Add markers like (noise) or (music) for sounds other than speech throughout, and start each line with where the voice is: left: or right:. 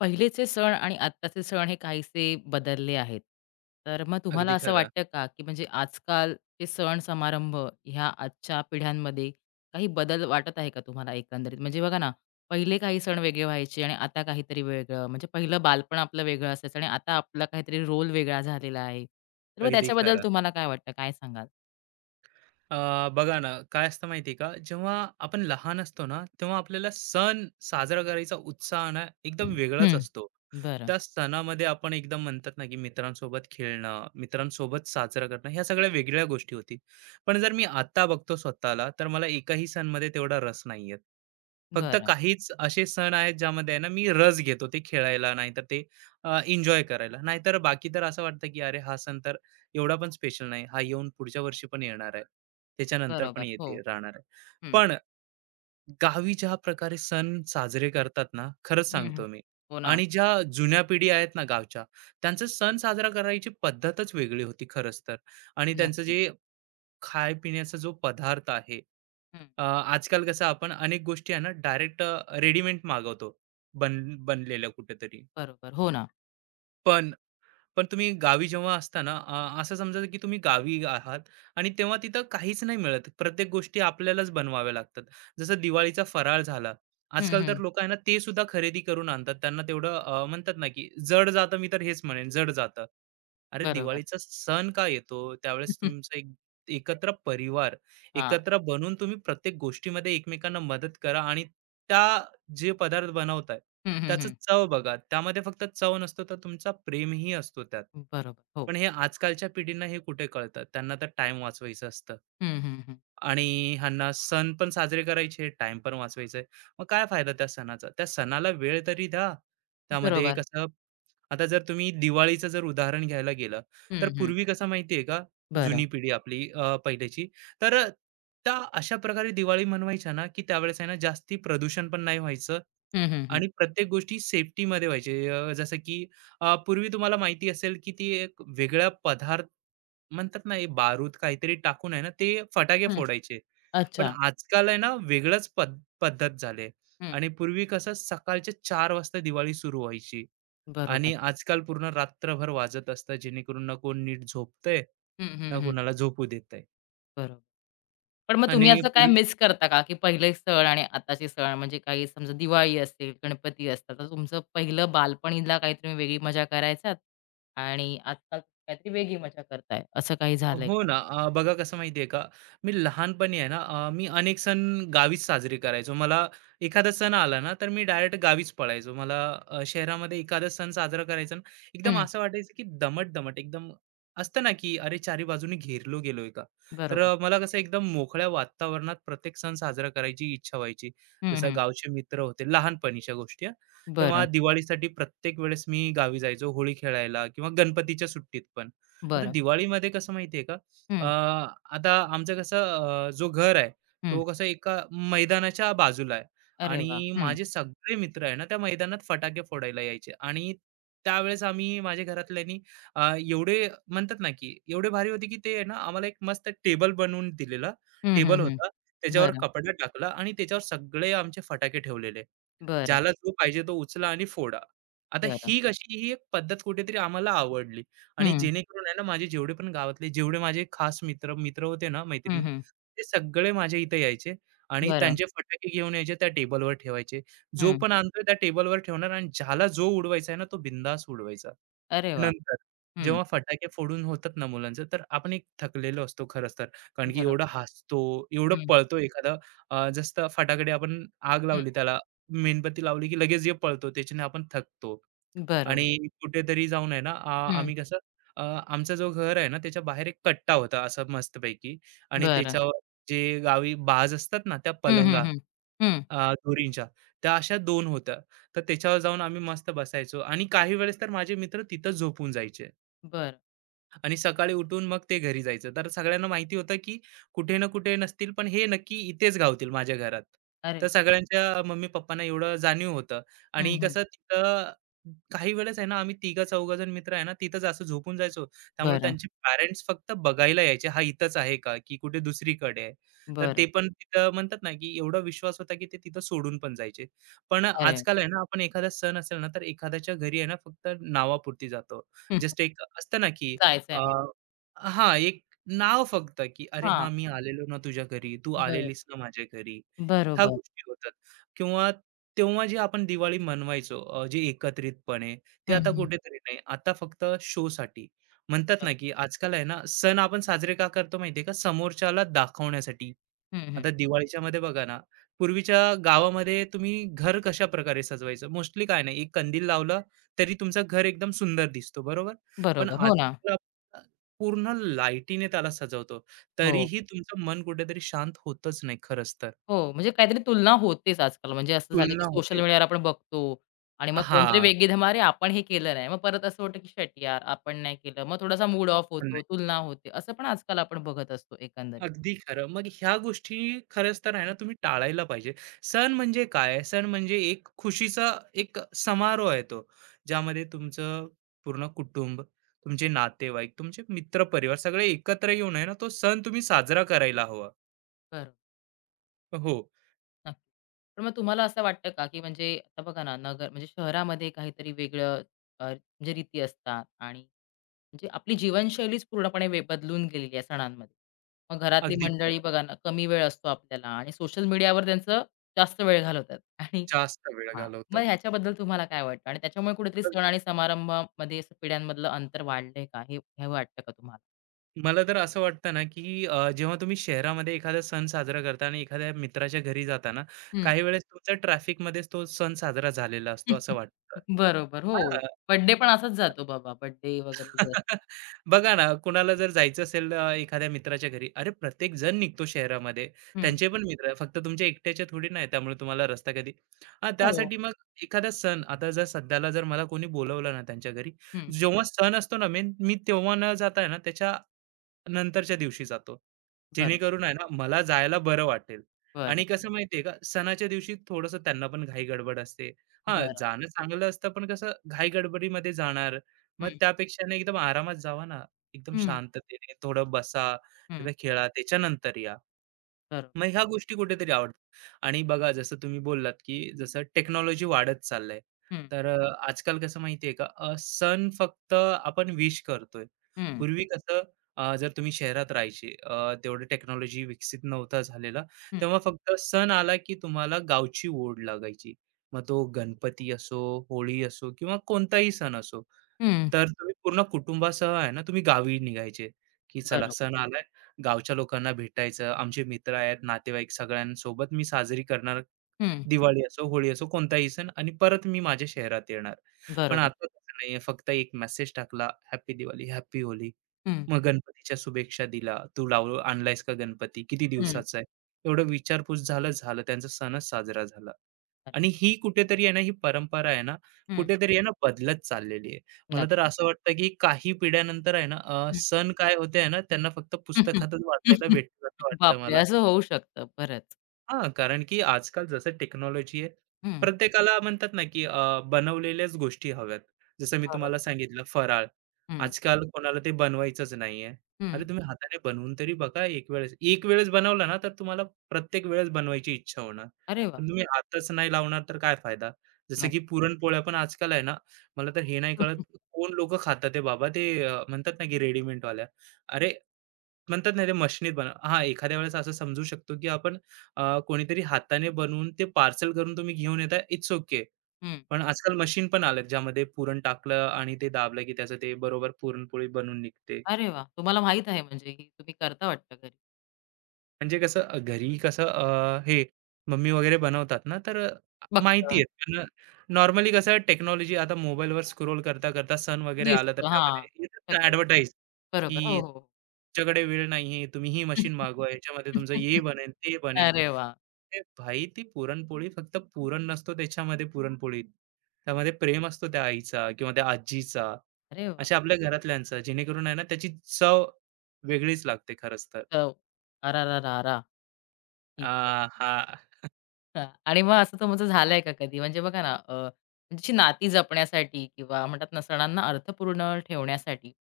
left: पहिलेचे सण आणि आत्ताचे सण हे काहीसे बदलले आहेत. तर मग तुम्हाला
right: अगदी
left: असं
right: खरं,
left: वाटतं का, की म्हणजे आजकालचे सण समारंभ ह्या आजच्या पिढ्यांमध्ये काही बदल वाटत आहे का तुम्हाला एकंदरीत? म्हणजे बघा ना, पहिले काही सण वेगळे व्हायचे आणि आता काहीतरी वेगळं. म्हणजे पहिलं बालपण आपलं वेगळं असायचं आणि आता आपला काहीतरी रोल वेगळा झालेला आहे. तर मग
right: अगदी
left: त्याच्याबद्दल
right: खरं.
left: तुम्हाला काय वाटतं? काय सांगाल?
right: अ, बघा ना, काय असतं माहिती का, जेव्हा आपण लहान असतो ना, तेव्हा आपल्याला सण साजरा करायचा उत्साह ना एकदम वेगळाच
left: हं.
right: असतो.
left: बरं,
right: त्या सणामध्ये आपण एकदम म्हणतात ना, की मित्रांसोबत खेळणं, मित्रांसोबत साजरा करणं, ह्या सगळ्या वेगळ्या गोष्टी होती. पण जर मी आता बघतो स्वतःला, तर मला एकाही सणमध्ये तेवढा रस नाही. फक्त
left: बरं.
right: काहीच असे सण आहेत ज्यामध्ये आहे ना, मी रस घेतो ते खेळायला, नाहीतर ते एन्जॉय करायला. नाहीतर बाकी तर असं वाटतं, की अरे हा सण तर एवढा पण स्पेशल नाही. हा येऊन पुढच्या वर्षी पण येणार आहे. त्याच्यानंतर पण
left: बरोबर. हो.
right: येते राहणार आहे.
left: हं.
right: पण गावी ज्या प्रकारे सण साजरे करतात ना, खरंच
left: हं, हं.
right: सांगतो मी.
left: हो ना.
right: आणि ज्या जुन्या पिढी आहेत ना गावच्या, त्यांचं सण साजरा करायची पद्धतच वेगळी होती खरंच तर. आणि त्यांचं
left: नक्कीच.
right: जे खाय जो पदार्थ आहे,
left: हं.
right: आजकाल कसं आपण अनेक गोष्टी आहे ना डायरेक्ट रेडीमेड मागवतो बनलेल्या कुठेतरी.
left: बरोबर. हो ना.
right: पण पण तुम्ही गावी जेव्हा असता ना, असं समजा की तुम्ही गावी आहात आणि तेव्हा तिथं काहीच नाही मिळत. प्रत्येक गोष्टी आपल्यालाच बनवाव्या लागतात. जसं दिवाळीचा फराळ झाला.
left: हं,
right: आजकाल तर
left: हं.
right: लोकं आहे ना ते सुद्धा खरेदी करून आणतात. त्यांना तेवढं म्हणतात ना की जड जातं, मी तर हेच म्हणेन जड जातं. अरे
left: बरोबर.
right: दिवाळीचा सण का येतो? त्यावेळेस
left: (laughs)
right: तुमचा एक एकत्र परिवार,
left: हां.
right: एकत्र बनून तुम्ही प्रत्येक गोष्टीमध्ये एकमेकांना मदत करा आणि त्या जे पदार्थ बनवताय
left: हं, हं,
right: त्याचं
left: हं.
right: चव बघा. त्यामध्ये फक्त चव नसतो तर तुमचा प्रेमही असतो त्यात.
left: बरोबर. हो.
right: पण हे आजकालच्या पिढींना हे कुठे कळतं. त्यांना तर टाईम वाचवायचं असतं.
left: हं, हं, हं.
right: आणि ह्यांना सण पण साजरे करायचे, टाईम पण वाचवायचा आहे. मग काय फायदा त्या सणाचा? त्या सणाला वेळ तरी द्या. त्यामध्ये
left: बरोबर.
right: कसं आता जर तुम्ही दिवाळीचं जर उदाहरण घ्यायला गेलं, तर
left: हं, हं.
right: पूर्वी कसं माहिती का,
left: बरं.
right: जुनी पिढी आपली, पहिल्याची, तर अ, त्या अशा प्रकारे दिवाळी मनवायच्या ना, की त्यावेळेस आहे ना, जास्ती प्रदूषण पण नाही व्हायचं
left: हं, हं, हं.
right: आणि प्रत्येक गोष्टी सेफ्टीमध्ये व्हायचे. जसं की पूर्वी तुम्हाला माहिती असेल, की ती एक वेगळा पदार्थ म्हणतात ना, हे बारूद काहीतरी टाकून आहे ना, ते फटाके
left: हं.
right: फोडायचे. पण
left: अच्छा.
right: आजकाल आहे ना, वेगळंच पद्धत झाली
left: हं.
right: आणि पूर्वी कसं सकाळच्या 4 वाजता दिवाळी सुरू व्हायची
left: बरोबर.
right: आणि आजकाल पूर्ण रात्रभर वाजत असतं, जेणेकरून ना कोण नीट झोपतंय,
left: हं,
right: ना
left: हं, हं.
right: कोणाला झोपू देत आहे.
left: बरोबर. पण मग तुम्ही
right: आणि
left: असं काय
right: पूर्वी
left: मिस करता का, की पहिले सण आणि आताचे सण म्हणजे काही समजा दिवाळी असेल, गणपती असतात, तर तुमचं पहिलं बालपणीला काहीतरी वेगळी मजा करायचात आणि आजकाल काहीतरी वेगळी मजा करताय, असं काही झालंय
right: हो
left: का?
right: ना. बघा कसं माहिती आहे का, मी लहानपणी आहे ना, मी अनेक सण गावीच साजरे करायचो. मला एखादा सण आला ना, तर मी डायरेक्ट गावीच पळायचो. मला, शहरामध्ये एखादा सण साजरा करायचा ना, एकदम
left: हं.
right: असं वाटायचं की दमट-दमट एकदम असतं ना, की अरे चारी बाजूनी घेरलो गेलोय का? तर
left: बरोबर.
right: मला कसं एकदम मोकळ्या वातावरणात प्रत्येक सण साजरा करायची इच्छा व्हायची.
left: हं,
right: जसं
left: हं.
right: गावचे मित्र होते, लहानपणीच्या गोष्टी हां. तेव्हा
left: बरं,
right: दिवाळीसाठी प्रत्येक वेळेस मी गावी जायचो, होळी खेळायला किंवा गणपतीच्या सुट्टीत पण. आता
left: बरं.
right: दिवाळीमध्ये कसं माहितीये का,
left: हं,
right: अं, आता आमचं कसं, जो घर आहे
left: हं.
right: तो कसं एका मैदानाच्या बाजूला आहे,
left: अरे वाह!
right: आणि
left: हं.
right: माझे सगळे मित्र आहे ना त्या मैदानात फटाके फोडायला यायचे आणि त्यावेळेस आम्ही माझ्या घरातल्यांनी एवढे म्हणतात ना की एवढे भारी होते की ते आहे ना आम्हाला एक मस्त टेबल बनवून दिलेला
left: हं, हं,
right: टेबल
left: हं.
right: होता, त्याच्यावर
left: बरं,
right: कपडा टाकला आणि त्याच्यावर सगळे आमचे फटाके ठेवलेले,
left: बरं.
right: ज्याला जो पाहिजे तो उचला आणि फोडा. आता
left: बरं.
right: ही कशी ही एक पद्धत कुठेतरी आम्हाला आवडली आणि
left: हं.
right: जेणेकरून आहे ना माझे जेवढे पण गावातले जेवढे माझे खास मित्र मित्र होते ना,
left: हं,
right: मैत्रिणी,
left: हं.
right: ते सगळे माझ्या इथे यायचे आणि
left: बरं.
right: त्यांचे फटाके घेऊन यायचे त्या टेबलवर ठेवायचे. जो
left: हं.
right: पण आणतोय त्या टेबलवर ठेवणार आणि ज्याला जो उडवायचा आहे ना तो बिंदास उडवायचा.
left: अरे वाह!
right: नंतर
left: हं.
right: जेव्हा फटाके फोडून होतात ना मुलांचं, तर आपण एक थकलेलो असतो खरंच तर. कारण की
left: बरोबर.
right: एवढं हसतो, एवढं
left: हं,
right: पळतो एखादा, जसं फटाकडे आपण आग
left: हं.
right: लावली त्याला, मेणबत्ती लावली की लगेच जे पळतो त्याच्याने आपण थकतो.
left: बरोबर.
right: आणि कुठेतरी जाऊन आहे ना,
left: हं.
right: आम्ही कसं, आमचा जो घर आहे ना त्याच्या बाहेर एक कट्टा होता असं मस्तपैकी आणि
left: बरं.
right: त्याच्यावर जे गावी बाज असतात ना त्या
left: हं, हं,
right: पलंगा,
left: हं. हं.
right: दोरींच्या त्या अशा दोन होत्या, तर त्याच्यावर जाऊन आम्ही मस्त बसायचो आणि काही वेळेस तर माझे मित्र तिथं झोपून जायचे
left: बरं.
right: आणि सकाळी उठून मग ते घरी जायचं. तर सगळ्यांना माहिती होतं, की कुठे ना कुठे नसतील, पण हे नक्की इथेच गावतील माझ्या घरात.
left: अरे
right: तर
left: वाह!
right: सगळ्यांच्या मम्मी-पप्पांना एवढं जाणीव होतं
left: हं,
right: आणि
left: हं.
right: कसं तिथं काही वेळेस आहे ना, आम्ही तिघा-चौघा जण मित्र आहे ना, तिथंच असं झोपून जायचो. त्यामुळे
left: बरं,
right: त्यांचे पॅरेंट्स फक्त बघायला यायचे, हा इथंच आहे का? की कुठे दुसरीकडे आहे? तर
left: बरं.
right: ते पण तिथं म्हणतात ना, की एवढा विश्वास होता, की ते तिथं सोडून पण जायचे. पण
left: अरे
right: आजकाल आहे ना, आपण एखादा सण असेल ना, तर एखाद्याच्या घरी आहे ना, फक्त नावापुरती जातो.
left: वाह!
right: जस्ट एक असतं ना, की
left: जायचंय
right: अ,
left: म्हणून.
right: हां, एक नाव फक्त, की "अरे
left: हां.
right: हा मी आलेलो ना तुझ्या घरी, तू
left: बरोबर.
right: आलेलीस ना माझ्या घरी." ह्या
left: बरोबर.
right: गोष्टी होतात किंवा तेव्हा जी आपण दिवाळी मनवायचो, जे एकत्रितपणे, ते
left: हं,
right: आता
left: हं.
right: कुठेतरी नाही. आता फक्त शोसाठी. म्हणतात ना, की आजकाल आहे ना, सण आपण साजरे का करतो माहिती का? समोरच्याला दाखवण्यासाठी.
left: हं, हं.
right: आता दिवाळीच्यामध्ये बघा ना, पूर्वीच्या गावामध्ये तुम्ही घर कशाप्रकारे सजवायचं? मोस्टली काय नाही, एक कंदील लावलं, तरी तुमचं घर एकदम सुंदर दिसतो, बरोबर? पण
left: बरोबर. हो ना.
right: आजकाल अ, पूर्ण लाईटीने त्याला सजवतो.
left: हो.
right: तरीही तुमचं मन कुठेतरी शांत होतच नाही खरंच तर.
left: हो, म्हणजे काहीतरी तुलना होतेच आजकाल. म्हणजे असं झालं, हं. की
right: तुलना
left: सोशल
right: होते.
left: मीडियावर आपण बघतो आणि मग कोणतरी
right: हां,
left: वेगळी धमाल, "अरे, आपण हे केलं नाही." मग परत असं वाटतं, की शट यार, आपण नाही केलं." मग थोडासा मूड ऑफ
right: पण
left: होतो,
right: नाही.
left: तुलना होते. असं पण आजकाल आपण बघत असतो एकंदरीत.
right: अगदी खरं. मग ह्या गोष्टी खरंच तर आहे ना तुम्ही टाळायला पाहिजे. सण म्हणजे काय? सण
left: हं.
right: म्हणजे एक खुशीचा एक समारोह आहे तो. ज्यामध्ये तुमचं पूर्ण कुटुंब, तुमचे नातेवाईक, तुमचे मित्र-परिवार सगळे एकत्र येऊन आहे ना तो सण तुम्ही साजरा करायला हवा.
left: बरोबर,
right: हो,
left: नक्की. पण मग तुम्हाला असं वाटतं का, की म्हणजे आता बघा ना, नगर म्हणजे शहरामध्ये काहीतरी वेगळं म्हणजे रीती असतात आणि म्हणजे आपली जीवनशैलीच पूर्णपणे बदलून गेलेली आहे सणांमध्ये. मग घरातली
right: अगदी
left: मंडळी
right: खरं.
left: बघा ना, कमी वेळ असतो आपल्याला आणि सोशल मीडियावर त्यांचं जास्त वेळ घालवतात आणि
right: जास्त वेळ
left: हां. मग
right: घालवतात.
left: ह्याच्याबद्दल तुम्हाला काय वाटतं? आणि त्याच्यामुळे कुठेतरी सण आणि समारंभामध्ये असं पिढ्यांमधलं अंतर वाढलंय का? हे हे वाटतं का तुम्हाला?
right: मला तर असं वाटतं ना की जेव्हा तुम्ही शहरामध्ये एखादा सण साजरा करता आणि एखाद्या मित्राच्या घरी जाता ना
left: हं.
right: काही वेळेस तुमचा ट्रॅफिकमध्येच तो सण साजरा झालेला असतो असं
left: (laughs)
right: वाटतं.
left: बरोबर. हो.
right: हां.
left: बर्थडे पण असाच जातो बाबा. बर्थडे वगैरे जे असतात.
right: (laughs) बघा ना कुणाला जर जायचं असेल, एखाद्या मित्राच्या घरी अरे प्रत्येक जण निघतो शहरामध्ये,
left: हं.
right: त्यांचे पण मित्र आहे, फक्त तुमच्या एकट्याच्या थोडी नाही त्यामुळे तुम्हाला रस्ता कधी हा
left: हो.
right: त्यासाठी मग एखादा सण आता जर सध्याला जर मला कोणी बोलवलं ना त्यांच्या घरी
left: हं.
right: जेव्हा सण असतो ना मेन, मी तेव्हा न जाता ना त्याच्या नंतरच्या दिवशी जातो.
left: बरोबर.
right: जेणेकरून आहे ना मला जायला बरं वाटेल.
left: बरं.
right: आणि कसं माहितीये का सणाच्या दिवशी थोडंसं त्यांना पण घाई-गडबड असते. हां,
left: बरं.
right: जाणं चांगलं असतं पण कसं घाई-गडबडीमध्ये जाणार. मग
left: हं.
right: त्यापेक्षा ना एकदम आरामात जावा ना. एकदम
left: हं.
right: शांततेने थोडं बसा,
left: हं.
right: तिथं खेळा त्याच्यानंतर या.
left: बरोबर.
right: मग ह्या गोष्टी कुठेतरी आवडतात आणि बघा जसं तुम्ही बोललात, की जसं टेक्नॉलॉजी वाढत चाललंय.
left: हं.
right: तर आजकाल कसं माहितीये का, सण फक्त आपण विश करतोय.
left: हं.
right: पूर्वी कसं, जर तुम्ही शहरात राहायचे, तेवढं टेक्नॉलॉजी विकसित नव्हता झालेला.
left: हं.
right: तेव्हा फक्त सण आला, की तुम्हाला गावची ओढ लागायची. मग तो गणपती असो, होळी असो किंवा कोणताही सण असो.
left: हं.
right: तर तुम्ही पूर्ण कुटुंबासह आहे ना, तुम्ही गावी निघायचे, की चला
left: बरोबर.
right: सण आला, गावच्या लोकांना भेटायचं, आमचे मित्र आहेत, नातेवाईक सगळ्यांसोबत मी साजरी करणार.
left: हं.
right: दिवाळी असो, होळी असो, कोणताही सण आणि परत मी माझ्या शहरात येणार. पण
left: बरोबर.
right: आता तसं नाहीये. फक्त एक मेसेज टाकला, "हॅपी दिवाळी, हॅपी होली."
left: हं.
right: मग गणपतीच्या शुभेच्छा दिला. "तू लावू आणलायस का गणपती? किती
left: हं.
right: दिवसाचा आहे?" एवढं विचारपूस झालं, झालं. त्यांचा सणच साजरा झाला.
left: अरे,
right: आणि ही कुठेतरी आहे ना, ही परंपरा आहे ना,
left: हं.
right: कुठेतरी आहे ना, बदलत चाललेली आहे. मला तर
left: नक्कीच.
right: असं वाटतं, की काही पिढ्यानंतर आहे ना,
left: हं.
right: सण काय होते आहे ना, त्यांना फक्त पुस्तकातच वाचायला
left: (laughs)
right: भेटतील असं वाटतं
left: बापरे!
right: मला.
left: असं होऊ शकतं बरंच.
right: हां, कारण की आजकाल जसं टेक्नॉलॉजी आहे,
left: हं.
right: प्रत्येकाला म्हणतात ना, की बनवलेल्याच गोष्टी हव्यात. जसं मी तुम्हाला
left: बरोबर.
right: सांगितलं फराळ,
left: हं.
right: आजकाल कोणाला ते बनवायचंच नाहीये.
left: हं.
right: अरे, तुम्ही हाताने बनवून तरी बघा एक वेळेस. एक वेळेस बनवलं ना, तर तुम्हाला प्रत्येक वेळेस बनवायची इच्छा होणार.
left: अरे वाह!
right: पण तुम्ही हातच नाही लावणार तर काय फायदा? जसं की
left: नक्कीच.
right: पुरणपोळ्या पण आजकाल आहे ना, मला तर हे नाही कळत कोण लोकं खातात आहे बाबा ते, म्हणतात ना, की रेडीमेडवाल्या. अरे, म्हणतात ना, ते मशनीत बनव हां, एखाद्या वेळेस असं समजू शकतो, की आपण, कोणीतरी हाताने बनवून ते पार्सल करून तुम्ही घेऊन येताय, इट्स ओके.
left: हं.
right: पण आजकाल मशीन पण आल्यात, ज्यामध्ये पुरण टाकलं आणि ते दाबलं, की त्याचं ते बरोबर पुरणपोळी बनून निघते.
left: अरे वाह! तुम्हाला माहीत आहे म्हणजे ही तुम्ही करता वाटतं घरी.
right: म्हणजे कसं, घरी कसं, हे मम्मी वगैरे बनवतात ना,
left: बघतं,
right: माहिती आहे. नॉर्मली कसं टेक्नॉलॉजी आता मोबाईलवर स्क्रोल करता, करता सण वगैरे आला, तर
left: दिसतं. हां,
right: त्यामध्ये येतात ना
left: सगळं.
right: ॲडव्हर्टाइज,
left: बरोबर. हो,
right: की
left: हो, हो.
right: तुमच्याकडे वेळ नाहीये, तुम्ही ही मशीन मागवा, ह्याच्यामध्ये तुमचं हे
left: (laughs)
right: बनेल, ते बनेल.
left: अरे वाह!
right: अरे भाई, ती पुरणपोळी फक्त पुरण नसतो त्याच्यामध्ये पुरणपोळीत. त्यामध्ये प्रेम असतो त्या आईचा किंवा त्या आजीचा,
left: अरे वाह!
right: अशा आपल्या घरातल्यांचा, जेणेकरून आहे ना त्याची चव वेगळीच लागते खरंच तर.
left: चव. अरारारारा! ठीक आहे.
right: आहा!
left: हां. आणि मग असं तुमचं झालंय का कधी? म्हणजे बघा ना, तुमची नाती जपण्यासाठी किंवा म्हणतात ना, सणांना अर्थपूर्ण ठेवण्यासाठी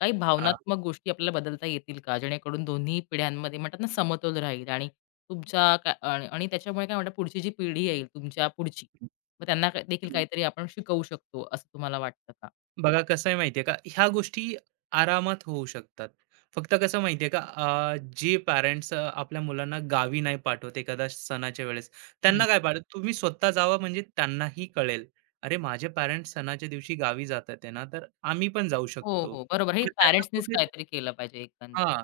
left: काही
right: हां.
left: भावनात्मक गोष्टी आपल्याला बदलता येतील का? जेणेकरून दोन्ही पिढ्यांमध्ये म्हणतात ना, समतोल राहील आणि तुमच्या का आणि आणि त्याच्यामुळे काय म्हणतात पुढची जी पिढी येईल तुमच्या पुढची, मग त्यांना का देखील काहीतरी आपण शिकवू शकतो, असं तुम्हाला वाटतं का?
right: बघा कसं आहे माहिती का, ह्या गोष्टी आरामात होऊ शकतात. फक्त कसं माहिती आहे का, जे पॅरेंट्स, आपल्या मुलांना गावी नाही पाठवत एखाद्या सणाच्या वेळेस,
left: हं.
right: त्यांना काय पाठवत, तुम्ही स्वतः जावा म्हणजे त्यांनाही कळेल, "अरे माझे पॅरेंट्स सणाच्या दिवशी गावी जातात आहे ना, तर आम्ही पण जाऊ
left: हो,
right: शकतो."
left: हो. बरोबर. हे
right: मग त्यांना
left: पॅरेंट्सनीच
right: कुठे
left: काहीतरी केलं पाहिजे एकंदरीत.
right: हां,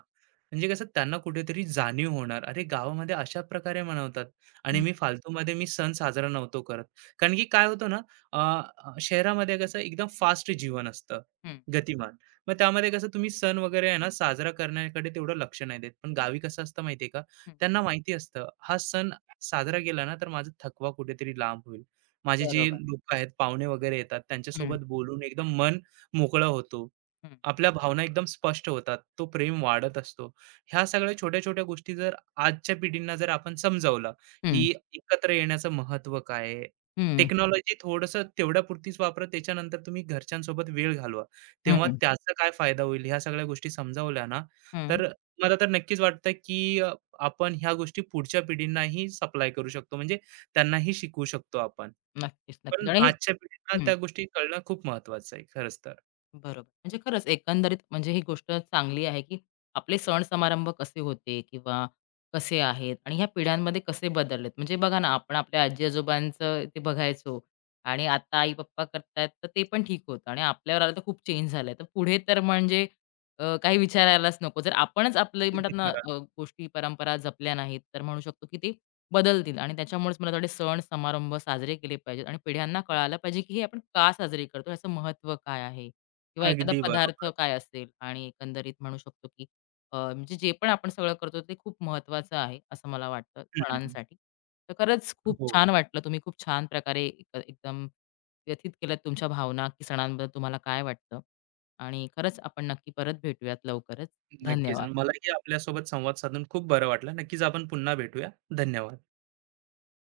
right: म्हणजे कसं त्यांना कुठेतरी जाणीव होणार. अरे, गावामध्ये अशा प्रकारे मनवतात आणि
left: हं.
right: मी फालतूमध्ये मी सण साजरा नव्हतो करत. कारण की काय होतं ना, अ, अ, शहरामध्ये कसं एकदम फास्ट जीवन असतं,
left: हं,
right: गतिमान. मग त्यामध्ये कसं तुम्ही सण वगैरे आहे ना, साजरा करण्याकडे तेवढं लक्ष नाही देत. पण गावी कसं असतं माहिती का,
left: हं.
right: त्यांना माहिती असतं हा सण साजरा केला ना, तर माझा थकवा कुठेतरी लांब होईल. माझे जे
left: बरोबर.
right: लोकं आहेत, पाहुणे वगैरे येतात,
left: हं,
right: त्यांच्यासोबत बोलून एकदम मन मोकळं होतो.
left: हं.
right: आपल्या भावना एकदम स्पष्ट होतात. तो प्रेम वाढत असतो. ह्या सगळ्या छोट्या-छोट्या गोष्टी जर आजच्या पिढींना जर आपण समजावलं,
left: हं,
right: की एकत्र येण्याचं महत्त्व काय आहे? टेक्नॉलॉजी थोडंसं तेवढ्यापुरतीच वापरा. त्याच्यानंतर तुम्ही घरच्यांसोबत वेळ घालवा. तेव्हा
left: हं,
right: त्याचा काय फायदा होईल? ह्या सगळ्या गोष्टी समजावल्या ना,
left: हं.
right: तर मला तर नक्कीच वाटतं, की आपण ह्या गोष्टी पुढच्या पिढींनाही सप्लाय करू शकतो. म्हणजे त्यांनाही शिकवू शकतो आपण.
left: नक्कीच, नक्कीच.
right: पण
left: आणि हे
right: आजच्या पिढींना
left: हं.
right: त्या गोष्टी कळणं खूप महत्त्वाचं आहे, खरंच तर.
left: बरोबर. म्हणजे खरंच एकंदरीत म्हणजे ही गोष्ट चांगली आहे, की आपले सण समारंभ कसे होते किंवा कसे आहेत आणि ह्या पिढ्यांमध्ये कसे बदललेत. म्हणजे बघा ना, आपण आपल्या आजी-आजोबांचं ते बघायचो आणि आता आई-पप्पा करतायत, तर ते पण ठीक होतं आणि आपल्यावर आलं तर खूप चेंज झालंय. तर पुढे तर म्हणजे काही विचारायलाच नको. जर आपणच आपले म्हणतात
right: अगदी
left: ना,
right: खरं.
left: गोष्टी, परंपरा जपल्या नाहीत, तर म्हणू शकतो की ते बदलतील आणि त्याच्यामुळेच मला थोडे सण समारंभ साजरे केले पाहिजेत आणि पिढ्यांना कळायला पाहिजे, की हे आपण का साजरे करतो, याचं महत्त्व काय आहे. किंवा एखादा
right: अगदी
left: पदार्थ
right: बरोबर.
left: काय असेल आणि एकंदरीत म्हणू शकतो की म्हणजे जे पण आपण सगळं करतो ते खूप महत्त्वाचं आहे, असं मला वाटतं
right: हं, हं.
left: सणांसाठी. तर खरंच खूप
right: हो,
left: छान वाटलं. तुम्ही खूप छान प्रकारे एकदम व्यथित केल्यात तुमच्या भावना, की सणांबद्दल तुम्हाला काय वाटतं आणि खरंच आपण नक्की परत भेटूयात लवकरच.
right: नक्कीच.
left: धन्यवाद.
right: मलाही आपल्यासोबत संवाद साधून खूप बरं वाटलं. नक्कीच आपण पुन्हा भेटूया. धन्यवाद.